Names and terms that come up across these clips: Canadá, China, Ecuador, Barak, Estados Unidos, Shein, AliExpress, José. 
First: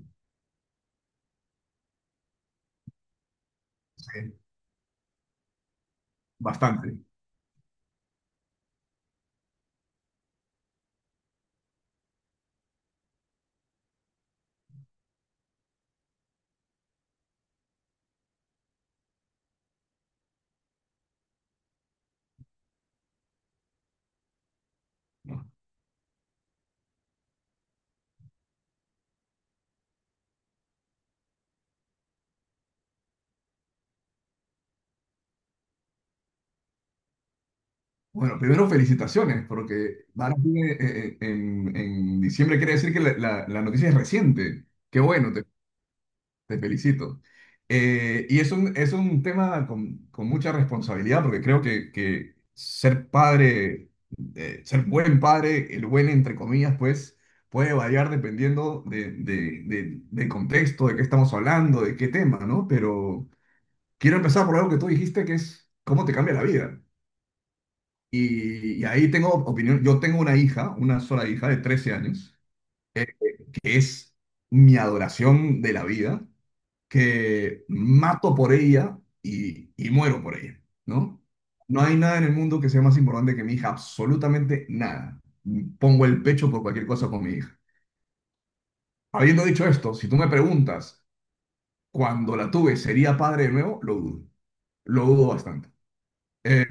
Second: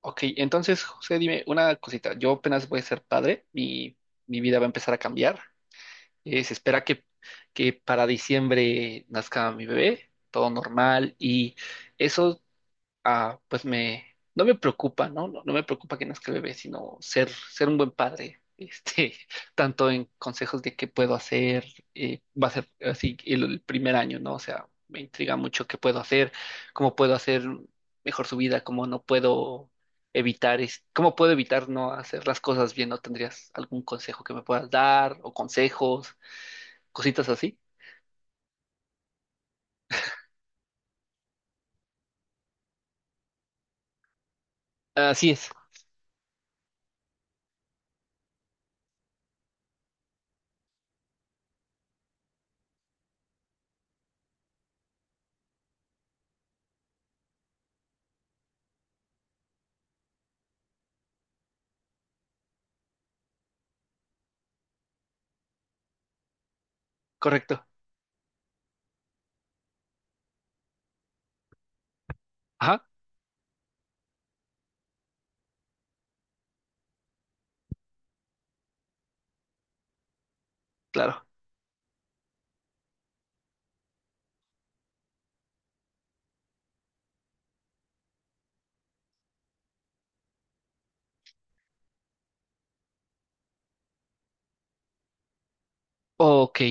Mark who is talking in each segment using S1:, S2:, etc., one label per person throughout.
S1: Ok, entonces, José, dime una cosita. Yo apenas voy a ser padre, mi
S2: Sí,
S1: vida va a empezar a cambiar. Se espera
S2: bastante.
S1: que para diciembre nazca mi bebé, todo normal. Y eso ah, pues me, no me preocupa, ¿no? No me preocupa que nazca el bebé, sino ser un buen padre, este, tanto en consejos de qué puedo hacer, va a ser así el primer año, ¿no? O sea, me intriga
S2: ¿No?
S1: mucho qué puedo hacer, cómo puedo hacer mejor su vida, cómo no puedo evitar, cómo puedo evitar no hacer las cosas bien, ¿no? ¿Tendrías algún consejo que me puedas dar o consejos, cositas así?
S2: Bueno, primero felicitaciones, porque Barak viene, en diciembre. Quiere decir que la noticia es reciente. Qué
S1: Así
S2: bueno, te,
S1: es,
S2: te felicito. Y es un tema con mucha responsabilidad, porque creo que ser padre, ser buen padre, el buen entre comillas, pues puede variar dependiendo del contexto, de qué estamos hablando, de qué tema, ¿no? Pero quiero empezar por algo que tú dijiste, que es cómo te cambia la vida.
S1: correcto.
S2: Y ahí tengo opinión. Yo tengo una hija, una sola hija de 13 años,
S1: Ajá,
S2: eh, que es mi adoración de la vida, que mato por ella y muero por ella, ¿no?
S1: claro.
S2: No hay nada en el mundo que sea más importante que mi hija, absolutamente nada. Pongo el pecho por cualquier cosa con mi hija. Habiendo dicho esto, si tú me preguntas, cuando la tuve, ¿sería padre de nuevo? Lo dudo. Lo dudo bastante.
S1: Ok.
S2: Eh,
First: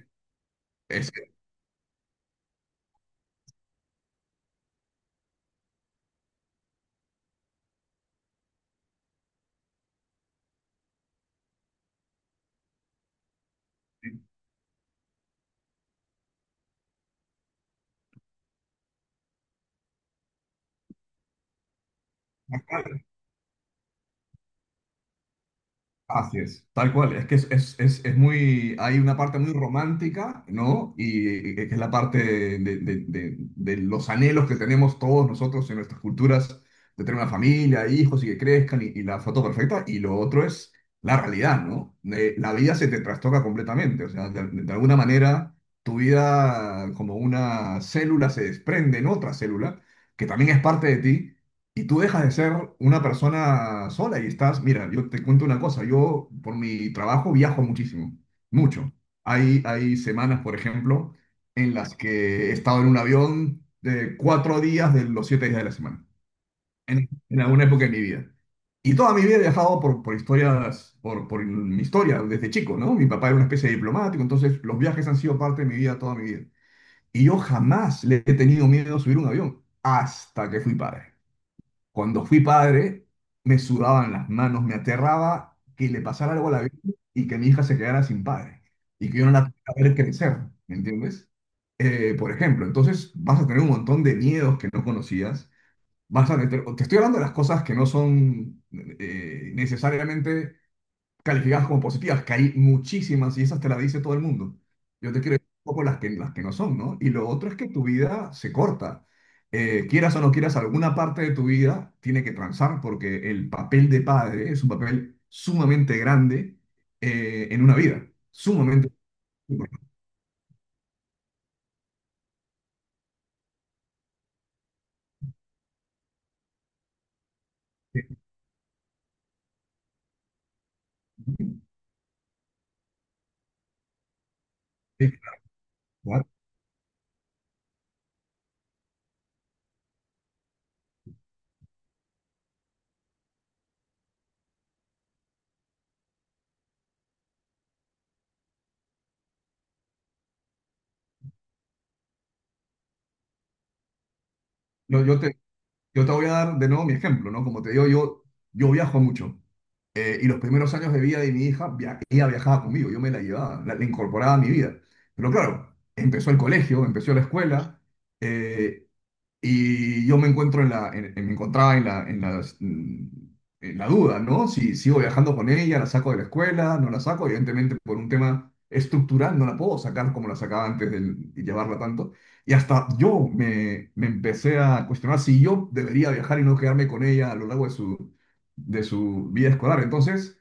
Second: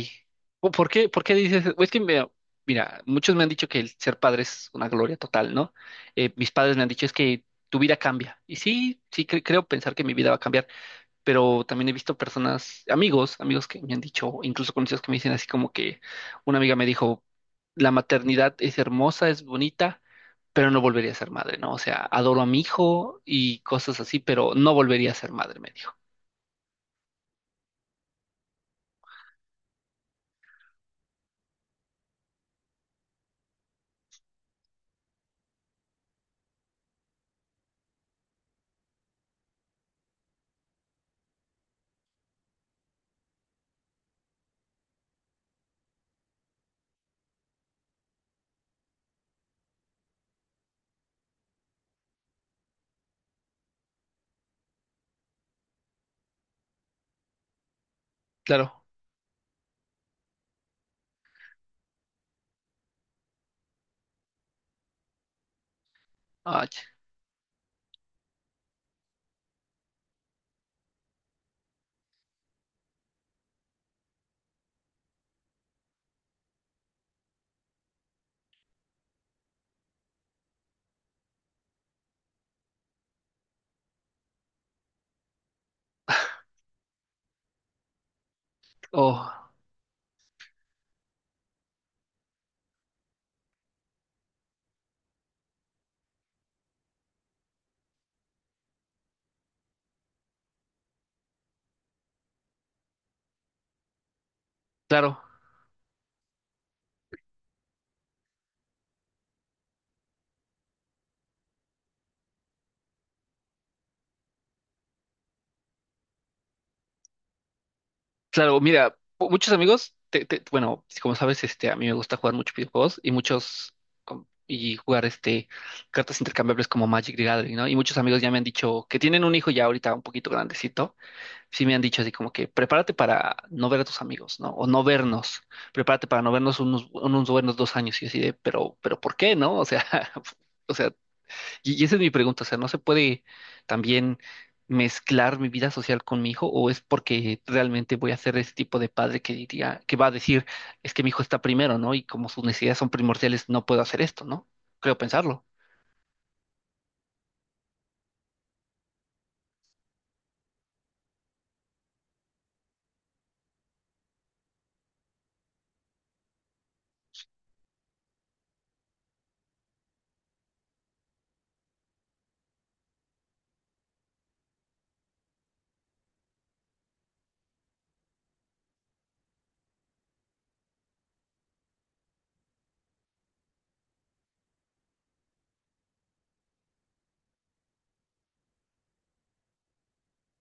S1: ¿O ¿Por
S2: es,
S1: por qué dices? Es que, mira, mira, muchos me han dicho que el ser padre es una gloria total, ¿no? Mis padres me han dicho es que tu vida cambia. Y sí, creo pensar que mi vida va a cambiar, pero también he visto personas, amigos que me han dicho, incluso conocidos que me dicen así como que una amiga me dijo, la maternidad es hermosa, es bonita, pero no volvería a ser madre, ¿no? O sea, adoro a mi hijo y cosas así, pero no volvería a ser madre, me dijo.
S2: Así es, tal cual. Es que es, es muy. Hay una parte muy romántica, ¿no? Y que es la parte de, de- de los anhelos que tenemos todos nosotros en nuestras culturas, de tener una familia, hijos y que crezcan, y la foto perfecta. Y lo otro es la realidad, ¿no? La vida se te trastoca completamente. O sea, de alguna manera, tu vida, como una célula, se desprende en otra célula, que también es parte de ti y tú dejas de ser una persona sola y estás, mira, yo te cuento una cosa, yo por mi trabajo viajo muchísimo,
S1: Claro.
S2: mucho. Hay semanas, por ejemplo, en las que he estado en un avión de 4 días de los 7 días de la semana,
S1: Ah, ch-
S2: en alguna época de mi vida. Y toda mi vida he viajado por historias, por mi historia desde chico, ¿no? Mi papá era una especie de diplomático, entonces los viajes han sido parte de mi vida toda mi vida. Y yo jamás le he tenido miedo a subir un avión hasta que fui padre. Cuando fui padre, me sudaban las manos, me aterraba que le pasara algo a la vida y que mi hija se quedara sin padre y que yo no la
S1: oh,
S2: pudiera ver crecer, ¿me entiendes? Por ejemplo, entonces vas a tener un montón de miedos que no conocías, te estoy hablando de las cosas que no son necesariamente calificadas como positivas, que hay muchísimas y esas te las dice todo el mundo. Yo
S1: claro.
S2: te quiero decir un poco las que no son, ¿no? Y lo otro es que tu vida se corta. Quieras o no quieras, alguna parte de tu vida tiene que transar porque el papel de padre es un papel sumamente grande en una vida,
S1: Claro,
S2: sumamente
S1: mira, muchos
S2: importante.
S1: amigos, bueno, como sabes, este, a mí me gusta jugar muchos videojuegos y muchos y jugar este cartas intercambiables como Magic the Gathering, ¿no? Y muchos amigos ya me han dicho que tienen un hijo ya ahorita un poquito grandecito, sí me han dicho así como que prepárate para no ver a tus amigos, ¿no? O no
S2: Sí,
S1: vernos, prepárate para
S2: claro.
S1: no vernos unos buenos 2 años y así de, pero ¿por qué, no? O sea, o sea, y esa es mi pregunta, o sea, ¿no se puede también mezclar mi vida social con mi hijo o es porque realmente voy a ser ese tipo de padre que que va a decir, es que mi hijo está primero, ¿no? Y como sus necesidades son primordiales, no puedo hacer esto, ¿no? Creo
S2: No,
S1: pensarlo.
S2: yo te voy a dar de nuevo mi ejemplo, ¿no? Como te digo, yo viajo mucho. Y los primeros años de vida de mi hija, ella viajaba conmigo, yo me la llevaba, la incorporaba a mi vida. Pero claro, empezó el colegio, empezó la escuela, eh, y yo me encontraba en la, en la duda, ¿no? Si sigo viajando con ella, la saco de la escuela, no la saco, evidentemente por un tema estructural no la puedo sacar como la sacaba antes de llevarla tanto. Y hasta yo me empecé a cuestionar si yo debería viajar y no quedarme con ella a lo largo de su vida escolar. Entonces,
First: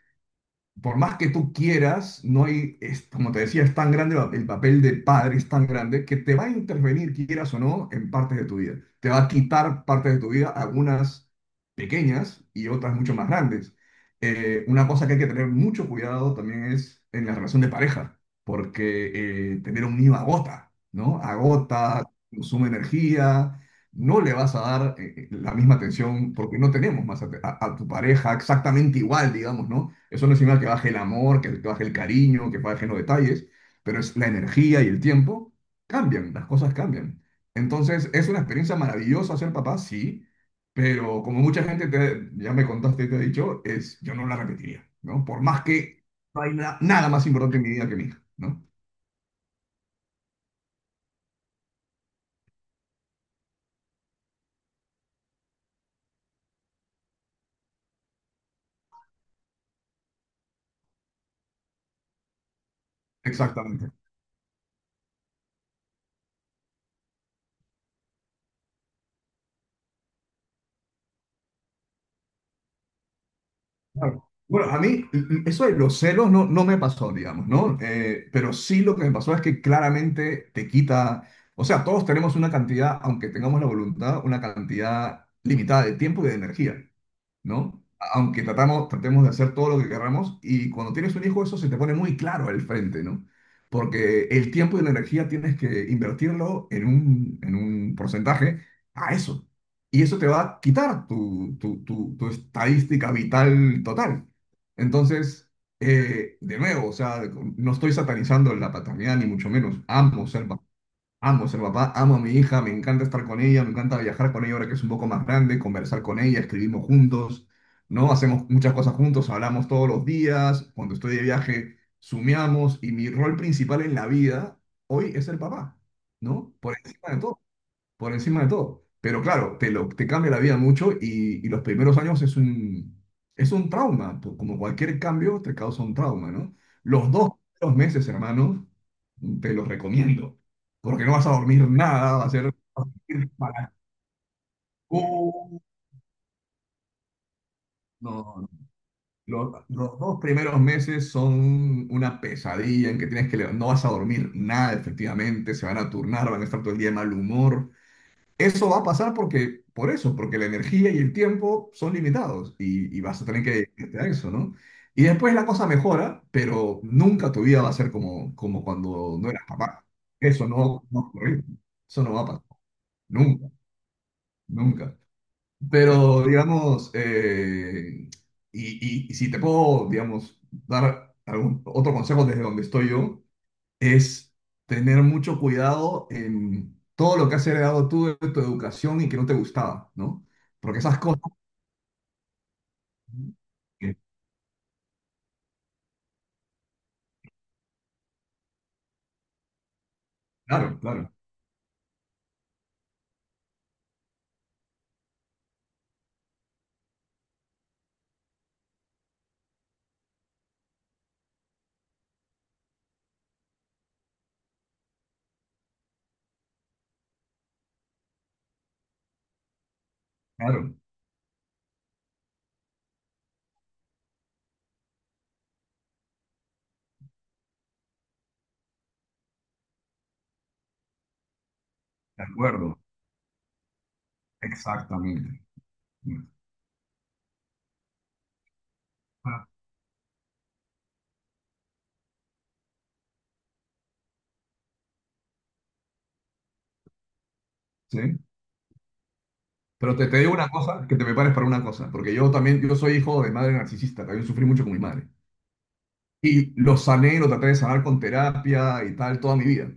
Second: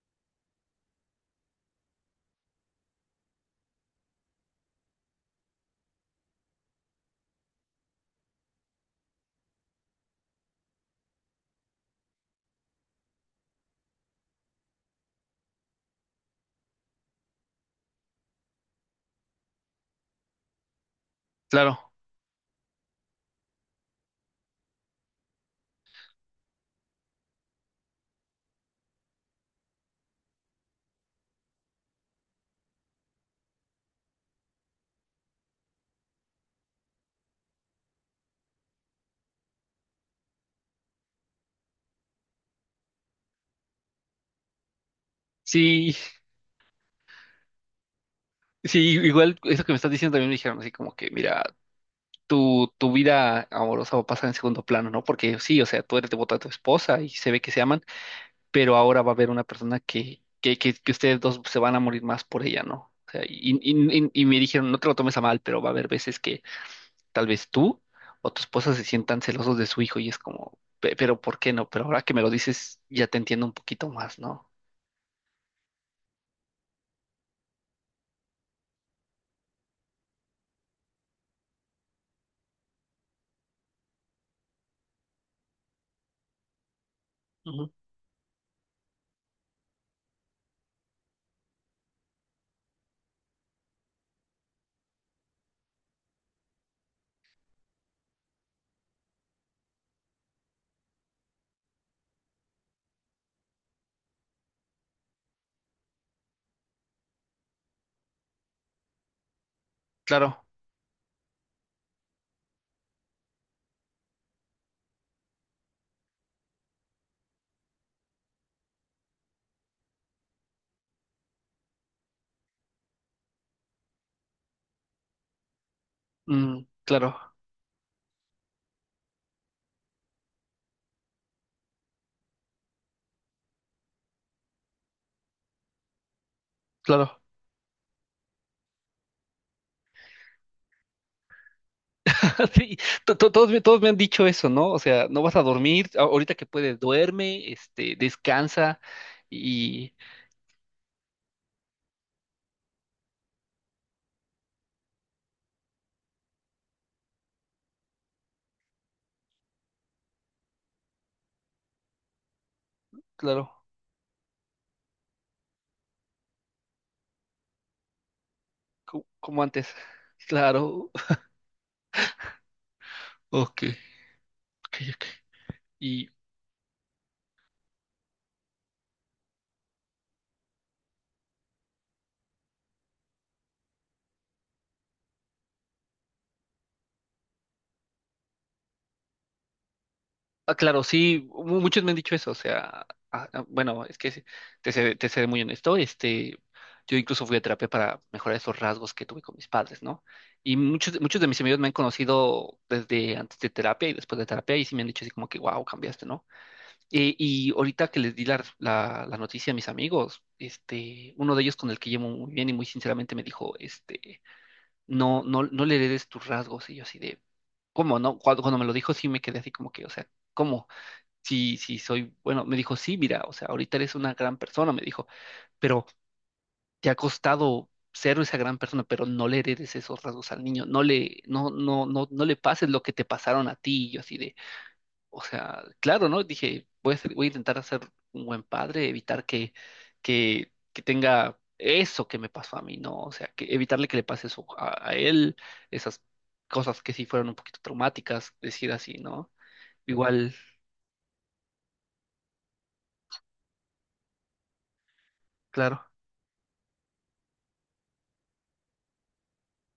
S2: por más que tú quieras, no hay, es, como te decía, es tan grande el papel de padre, es tan grande que te va a intervenir, quieras o no, en partes de tu vida. Te va a quitar partes de tu vida, algunas pequeñas y otras mucho más grandes. Una cosa que hay que tener mucho cuidado también es en la relación de pareja, porque tener un niño agota, ¿no?
S1: Claro.
S2: Agota, consume energía. No le vas a dar la misma atención porque no tenemos más a tu pareja exactamente igual, digamos, ¿no? Eso no es señal que baje el amor, que baje el cariño, que bajen los detalles, pero es la energía y el tiempo cambian, las cosas cambian. Entonces, es una experiencia maravillosa ser papá, sí, pero como mucha gente ya me contaste, te he dicho, es, yo no la repetiría, ¿no? Por más
S1: Sí,
S2: que no hay nada más importante en mi vida que mi hija, ¿no?
S1: sí, igual eso que me estás diciendo también me dijeron así como que, mira, tu vida amorosa va a pasar en segundo plano, ¿no? Porque sí, o sea, tú eres devota a tu esposa y se ve que se aman, pero ahora va a haber una persona que ustedes dos se van a morir más por ella, ¿no? O sea,
S2: Exactamente.
S1: y me dijeron, no te lo tomes a mal, pero va a haber veces que tal vez tú o tu esposa se sientan celosos de su hijo y es como, pero ¿por qué no? Pero ahora que me lo dices, ya te entiendo un poquito más,
S2: Claro.
S1: ¿no?
S2: Bueno, a mí eso de los celos no me pasó, digamos, ¿no? Pero sí lo que me pasó es que claramente te quita, o sea, todos tenemos una cantidad, aunque tengamos la voluntad, una cantidad limitada de tiempo y de energía.
S1: Ujú.
S2: ¿No? Aunque tratemos de hacer todo lo que queramos, y cuando tienes un hijo eso se te pone muy claro al frente, ¿no? Porque el tiempo y la energía tienes que invertirlo en un porcentaje a eso. Y eso te va a quitar tu estadística vital total. Entonces, de nuevo, o sea, no estoy satanizando la paternidad ni mucho menos. Amo
S1: Claro,
S2: ser papá. Amo a mi hija, me encanta estar con ella, me encanta viajar con ella ahora que es un poco más grande, conversar con ella, escribimos juntos, ¿no? Hacemos muchas cosas juntos, hablamos todos los días, cuando estoy de viaje, sumeamos y mi rol principal en la vida hoy es ser papá, ¿no? Por encima
S1: claro,
S2: de todo por encima de todo. Pero claro, te cambia la vida mucho y los primeros años es un trauma, como cualquier cambio te causa un trauma, ¿no? Los
S1: claro.
S2: dos primeros meses, hermano, te los recomiendo, porque no vas a dormir nada, va a ser
S1: Sí,
S2: vas a ir
S1: todos,
S2: para.
S1: todos me han dicho eso, ¿no? O sea, no vas a
S2: Uh,
S1: dormir, ahorita que puedes, duerme, este,
S2: No, no.
S1: descansa
S2: Los,
S1: y,
S2: los dos primeros meses son una pesadilla en que tienes que. No vas a dormir nada, efectivamente, se van a turnar, van a estar todo el día de mal humor. Eso va a pasar porque, por eso, porque la energía y el tiempo son limitados y vas a tener
S1: claro,
S2: que gestionar eso, ¿no? Y después la cosa mejora, pero nunca tu vida va a ser como, como cuando no
S1: como
S2: eras
S1: antes,
S2: papá. Eso no,
S1: claro.
S2: no va a ocurrir. Eso no va a pasar. Nunca,
S1: Ok, ok,
S2: nunca.
S1: ok. Y
S2: Pero, digamos, y, y si te puedo, digamos, dar algún otro consejo desde donde estoy yo, es tener mucho cuidado en todo lo que has heredado tú de tu educación y que no te gustaba, ¿no? Porque
S1: claro,
S2: esas cosas.
S1: sí, muchos me han dicho eso, o sea, bueno,
S2: que-
S1: es que te seré muy honesto, este, yo incluso fui a terapia para mejorar esos rasgos que tuve con mis padres, ¿no? Y
S2: Claro, claro,
S1: muchos de mis amigos me han conocido desde antes de terapia y después de terapia y sí me han dicho así como que, wow, cambiaste, ¿no? Y ahorita que les di la noticia a mis amigos, este, uno de ellos con el que llevo muy bien y muy sinceramente me dijo, este... no le heredes tus rasgos. Y yo así de, ¿cómo no? Cuando me lo dijo, sí me quedé así como que, o sea, ¿cómo?
S2: claro,
S1: Sí, sí, soy, bueno, me dijo, sí, mira, o sea, ahorita eres una gran persona, me dijo, pero te ha costado ser esa gran persona, pero no le heredes esos rasgos al niño, no le, no, no, no,
S2: de
S1: no le pases
S2: acuerdo,
S1: lo que te pasaron a ti. Y yo así de, o
S2: exactamente.
S1: sea, claro, ¿no? Dije, voy a intentar hacer un buen padre, evitar
S2: Ah,
S1: que tenga eso que me pasó a mí, ¿no? O sea, que evitarle que le pase eso a él, esas cosas que sí fueron un poquito
S2: sí,
S1: traumáticas, decir así, ¿no?
S2: pero te digo
S1: Igual,
S2: una cosa, que te prepares para una cosa, porque yo también, yo soy hijo de madre narcisista, también sufrí mucho con mi madre.
S1: claro,
S2: Y lo sané, lo traté de sanar con terapia y tal toda mi vida.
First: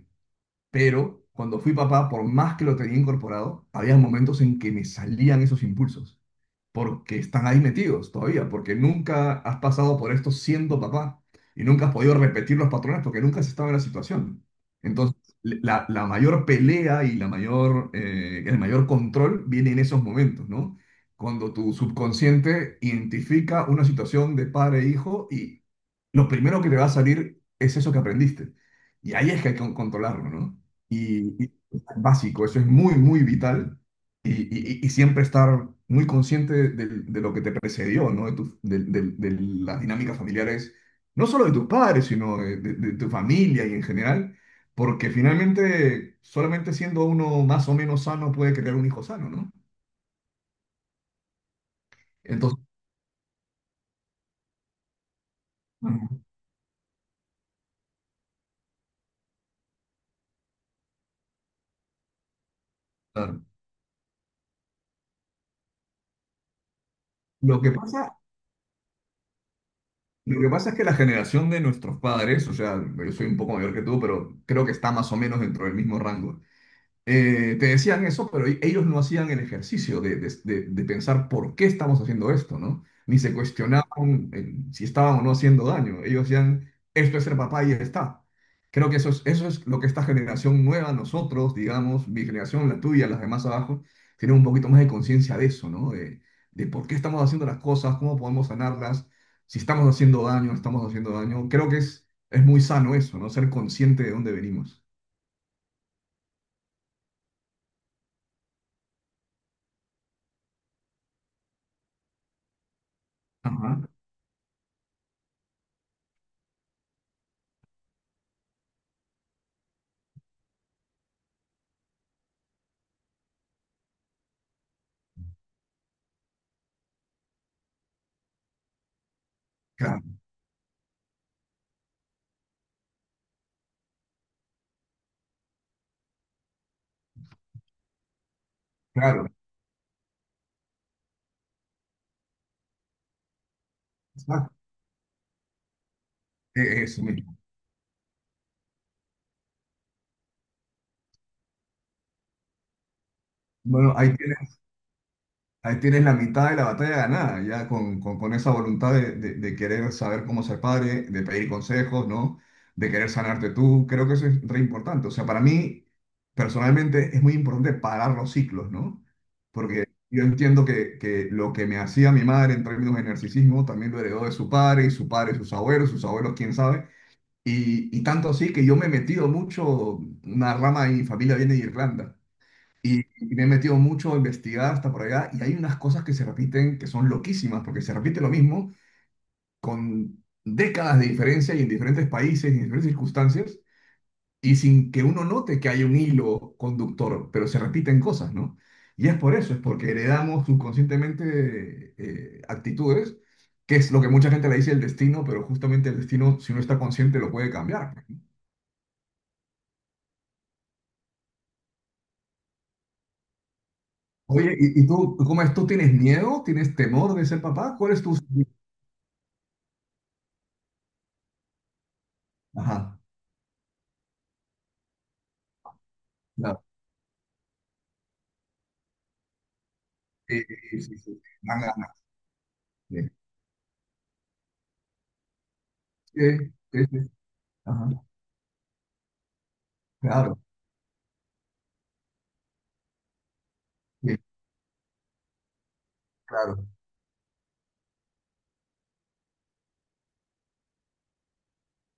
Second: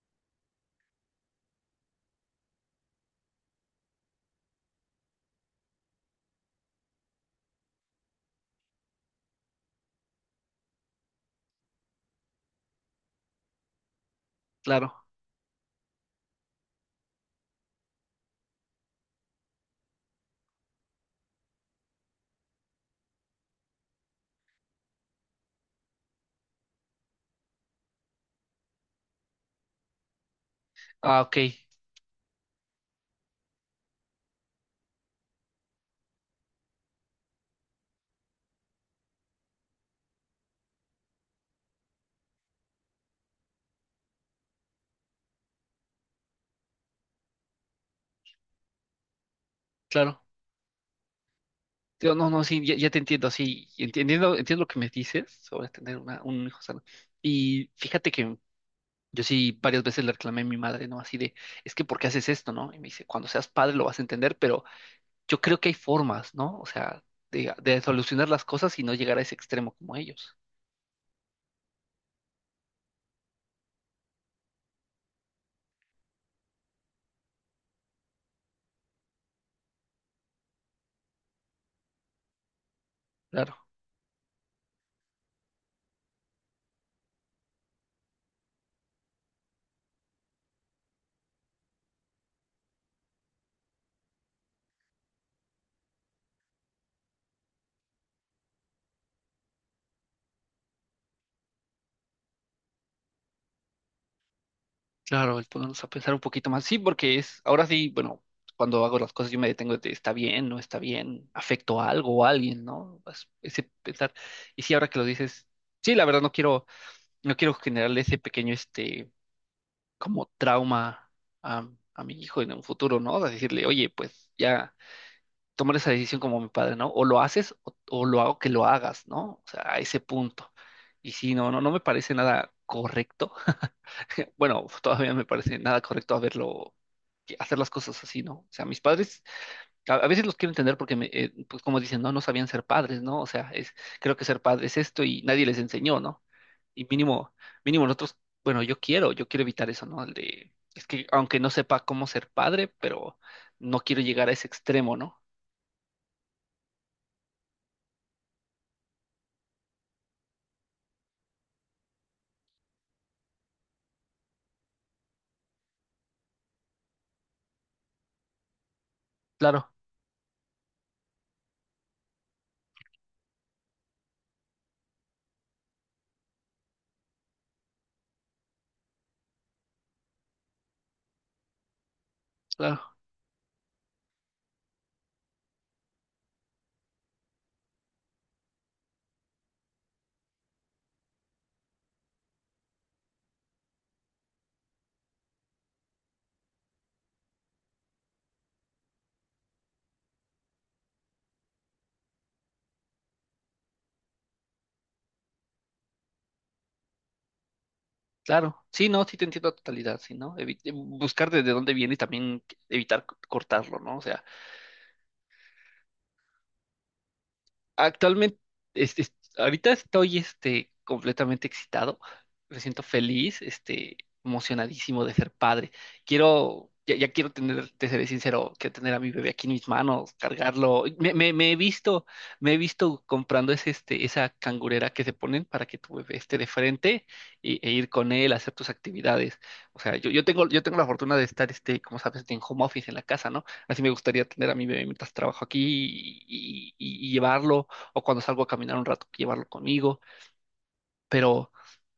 S2: Pero cuando fui papá, por más que lo tenía incorporado, había momentos en que me salían esos impulsos, porque están ahí metidos todavía, porque nunca has pasado por esto siendo papá y nunca has podido repetir los patrones porque nunca has estado en la situación.
S1: claro.
S2: Entonces, la mayor pelea y el mayor control viene en esos momentos, ¿no? Cuando tu subconsciente identifica una situación de padre e hijo y lo primero que te va a salir es eso que aprendiste. Y ahí es que hay que controlarlo, ¿no?
S1: Ah, ok,
S2: Y es básico, eso es muy, muy vital y siempre estar muy consciente de lo que te precedió, ¿no? De, tu- de las dinámicas familiares, no solo de tus padres, sino de tu familia y en general, porque finalmente solamente siendo uno más o menos sano puede crear un hijo sano, ¿no?
S1: claro. Yo, no, no, sí,
S2: Entonces,
S1: ya, ya te entiendo, sí, entiendo, entiendo lo que me dices sobre tener un hijo sano. Y fíjate que yo sí varias veces le reclamé a mi madre, ¿no? Así de, es que ¿por qué haces esto, no? Y me dice, cuando
S2: claro,
S1: seas padre lo vas a entender, pero yo creo que hay formas, ¿no? O sea,
S2: lo que
S1: de
S2: pasa,
S1: solucionar las cosas y no llegar a ese extremo como ellos.
S2: lo que pasa es que la generación de nuestros padres, o sea, yo soy un poco mayor que tú, pero creo que está más o menos dentro del mismo rango. Te decían eso, pero ellos no hacían el ejercicio de pensar por qué estamos haciendo esto, ¿no? Ni se
S1: Claro,
S2: cuestionaban si estaban o no haciendo daño. Ellos decían, esto es ser papá y ya está. Creo que eso es lo que esta generación nueva, nosotros, digamos, mi generación, la tuya, las demás abajo, tienen un poquito más de conciencia de eso, ¿no? De por qué estamos haciendo las cosas, cómo podemos sanarlas, si estamos haciendo daño, no estamos haciendo daño. Creo que es muy sano eso, ¿no? Ser consciente de dónde venimos.
S1: claro, el ponernos a pensar un poquito más. Sí, porque es, ahora sí, bueno, cuando hago las cosas yo me detengo de, está bien, no está bien, afecto a algo o a alguien, ¿no? Ese
S2: Ajá.
S1: pensar. Y sí, ahora que lo dices, sí, la verdad no quiero, no quiero generarle ese pequeño, este, como trauma a, a mi hijo en un futuro, ¿no? O decirle, oye, pues ya tomar esa decisión como mi padre, ¿no? O lo haces o lo hago que lo hagas, ¿no? O sea, a ese
S2: Claro,
S1: punto. Y sí, no, no, no me parece nada correcto. Bueno, todavía me parece nada correcto que hacer las cosas así, ¿no? O sea, mis padres
S2: claro.
S1: a veces los quiero entender porque, pues como dicen, no, no sabían ser padres, ¿no? O sea, es, creo que ser
S2: Exacto,
S1: padre es esto y nadie les enseñó, ¿no? Y
S2: eso
S1: mínimo,
S2: mismo.
S1: mínimo nosotros, bueno, yo quiero evitar eso, ¿no? El de, es que aunque no sepa cómo ser padre, pero no
S2: Bueno,
S1: quiero llegar a ese extremo, ¿no?
S2: ahí tienes la mitad de la batalla ganada, ya con, con esa voluntad de querer saber cómo ser padre, de pedir consejos, ¿no? De querer sanarte tú. Creo que eso es re importante. O sea, para mí, personalmente, es muy importante parar los ciclos, ¿no?
S1: Claro,
S2: Porque yo entiendo que lo que me hacía mi madre en términos de narcisismo también lo heredó de su padre, y su padre, sus abuelos, quién sabe. Y tanto así que yo me he metido mucho, una rama de mi familia viene de Irlanda.
S1: claro,
S2: Y me he metido mucho a investigar hasta por allá y hay unas cosas que se repiten que son loquísimas, porque se repite lo mismo con décadas de diferencia y en diferentes países y en diferentes circunstancias y sin que uno note que hay un hilo conductor, pero se repiten cosas, ¿no? Y es por eso, es porque heredamos subconscientemente actitudes, que es lo que mucha gente le dice el destino, pero justamente el destino, si uno está consciente, lo puede cambiar.
S1: claro. Sí, no, sí te entiendo a totalidad, sí, ¿no? Buscar desde dónde viene y también evitar cortarlo, ¿no? O sea,
S2: Oye, ¿y tú, cómo es? ¿Tú tienes miedo? ¿Tienes temor de ser papá? ¿Cuál es tu...
S1: actualmente, este, ahorita estoy este, completamente excitado, me siento
S2: Ajá.
S1: feliz, este, emocionadísimo de ser padre.
S2: Claro.
S1: Quiero, ya, ya quiero tener, te seré sincero, quiero tener a mi bebé aquí en mis manos,
S2: Sí, sí,
S1: cargarlo.
S2: sí, sí.
S1: Me he
S2: Dan ganas.
S1: visto, me he visto
S2: Sí,
S1: comprando ese, este, esa cangurera que se ponen para que tu bebé
S2: sí,
S1: esté de
S2: sí,
S1: frente
S2: sí.
S1: e ir
S2: Ajá.
S1: con él a hacer tus actividades. O sea,
S2: Claro,
S1: yo tengo la fortuna de estar, este, como sabes, en home office en la casa, ¿no? Así me
S2: sí,
S1: gustaría tener a mi bebé mientras trabajo aquí
S2: claro.
S1: y llevarlo o cuando salgo a caminar un rato, llevarlo conmigo, pero,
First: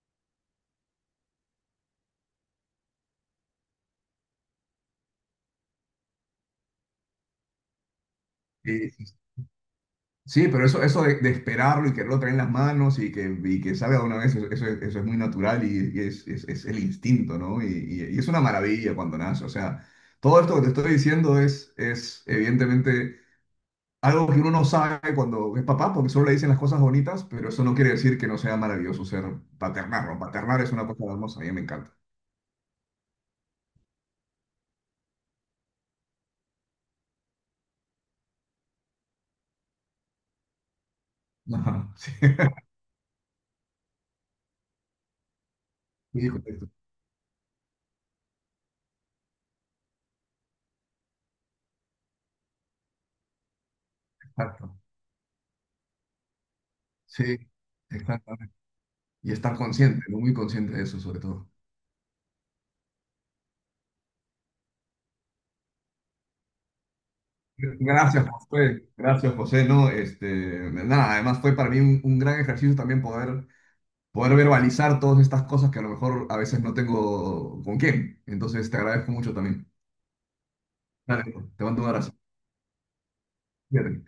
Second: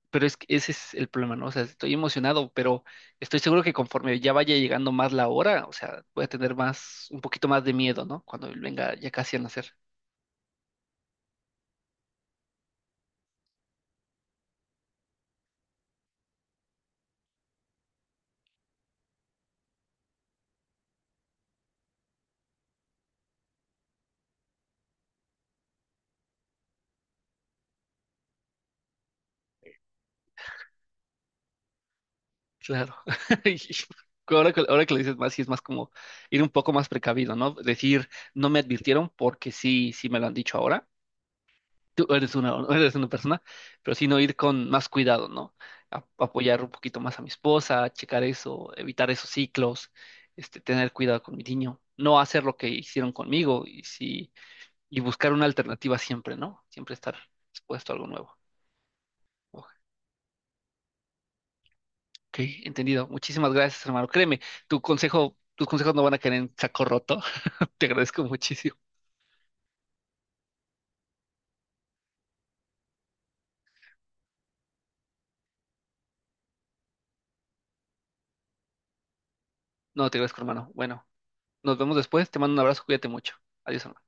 S1: pero es que ese es el problema, ¿no? O sea, estoy emocionado, pero estoy seguro que conforme ya vaya llegando más la hora, o sea, voy a tener más, un poquito más de miedo, ¿no? Cuando él
S2: Sí,
S1: venga
S2: sí,
S1: ya
S2: sí.
S1: casi a nacer.
S2: Sí, pero eso de esperarlo y quererlo traer en las manos y que salga de una vez, eso, eso es muy natural y es, es el instinto, ¿no? Y es una maravilla cuando nace. O sea, todo esto que te estoy diciendo es evidentemente algo que uno no sabe cuando es papá, porque solo le dicen las cosas bonitas, pero eso no quiere decir que no sea maravilloso ser paternar, ¿no? Paternar es una cosa hermosa, a mí me encanta.
S1: Claro. Y ahora ahora que lo dices más, sí es más como ir un poco más precavido, ¿no? Decir, no me advirtieron porque sí, sí me lo han dicho ahora
S2: Ajá,
S1: tú
S2: sí.
S1: eres una, eres una persona, pero sino ir con más cuidado, ¿no?
S2: Hijo de
S1: Apoyar
S2: tu-
S1: un poquito más a mi esposa, checar eso, evitar esos ciclos, este, tener cuidado con mi niño, no hacer lo que hicieron conmigo y, si,
S2: Exacto.
S1: y buscar una alternativa siempre, ¿no? Siempre estar
S2: Sí,
S1: expuesto a algo nuevo.
S2: exactamente. Y estar
S1: Ok,
S2: consciente, ¿no? Muy consciente de eso, sobre todo.
S1: entendido. Muchísimas gracias, hermano. Créeme, tus consejos no van a caer en saco roto. Te agradezco
S2: Gracias,
S1: muchísimo.
S2: José. Gracias, José. No, este, nada, además fue para mí un gran ejercicio también poder, poder verbalizar todas estas cosas que a lo mejor a veces no tengo con quién. Entonces, te agradezco mucho también.
S1: No, te agradezco, hermano. Bueno,
S2: Dale, te
S1: nos
S2: mando un
S1: vemos
S2: abrazo.
S1: después. Te mando un abrazo. Cuídate mucho. Adiós, hermano.
S2: Cuídate.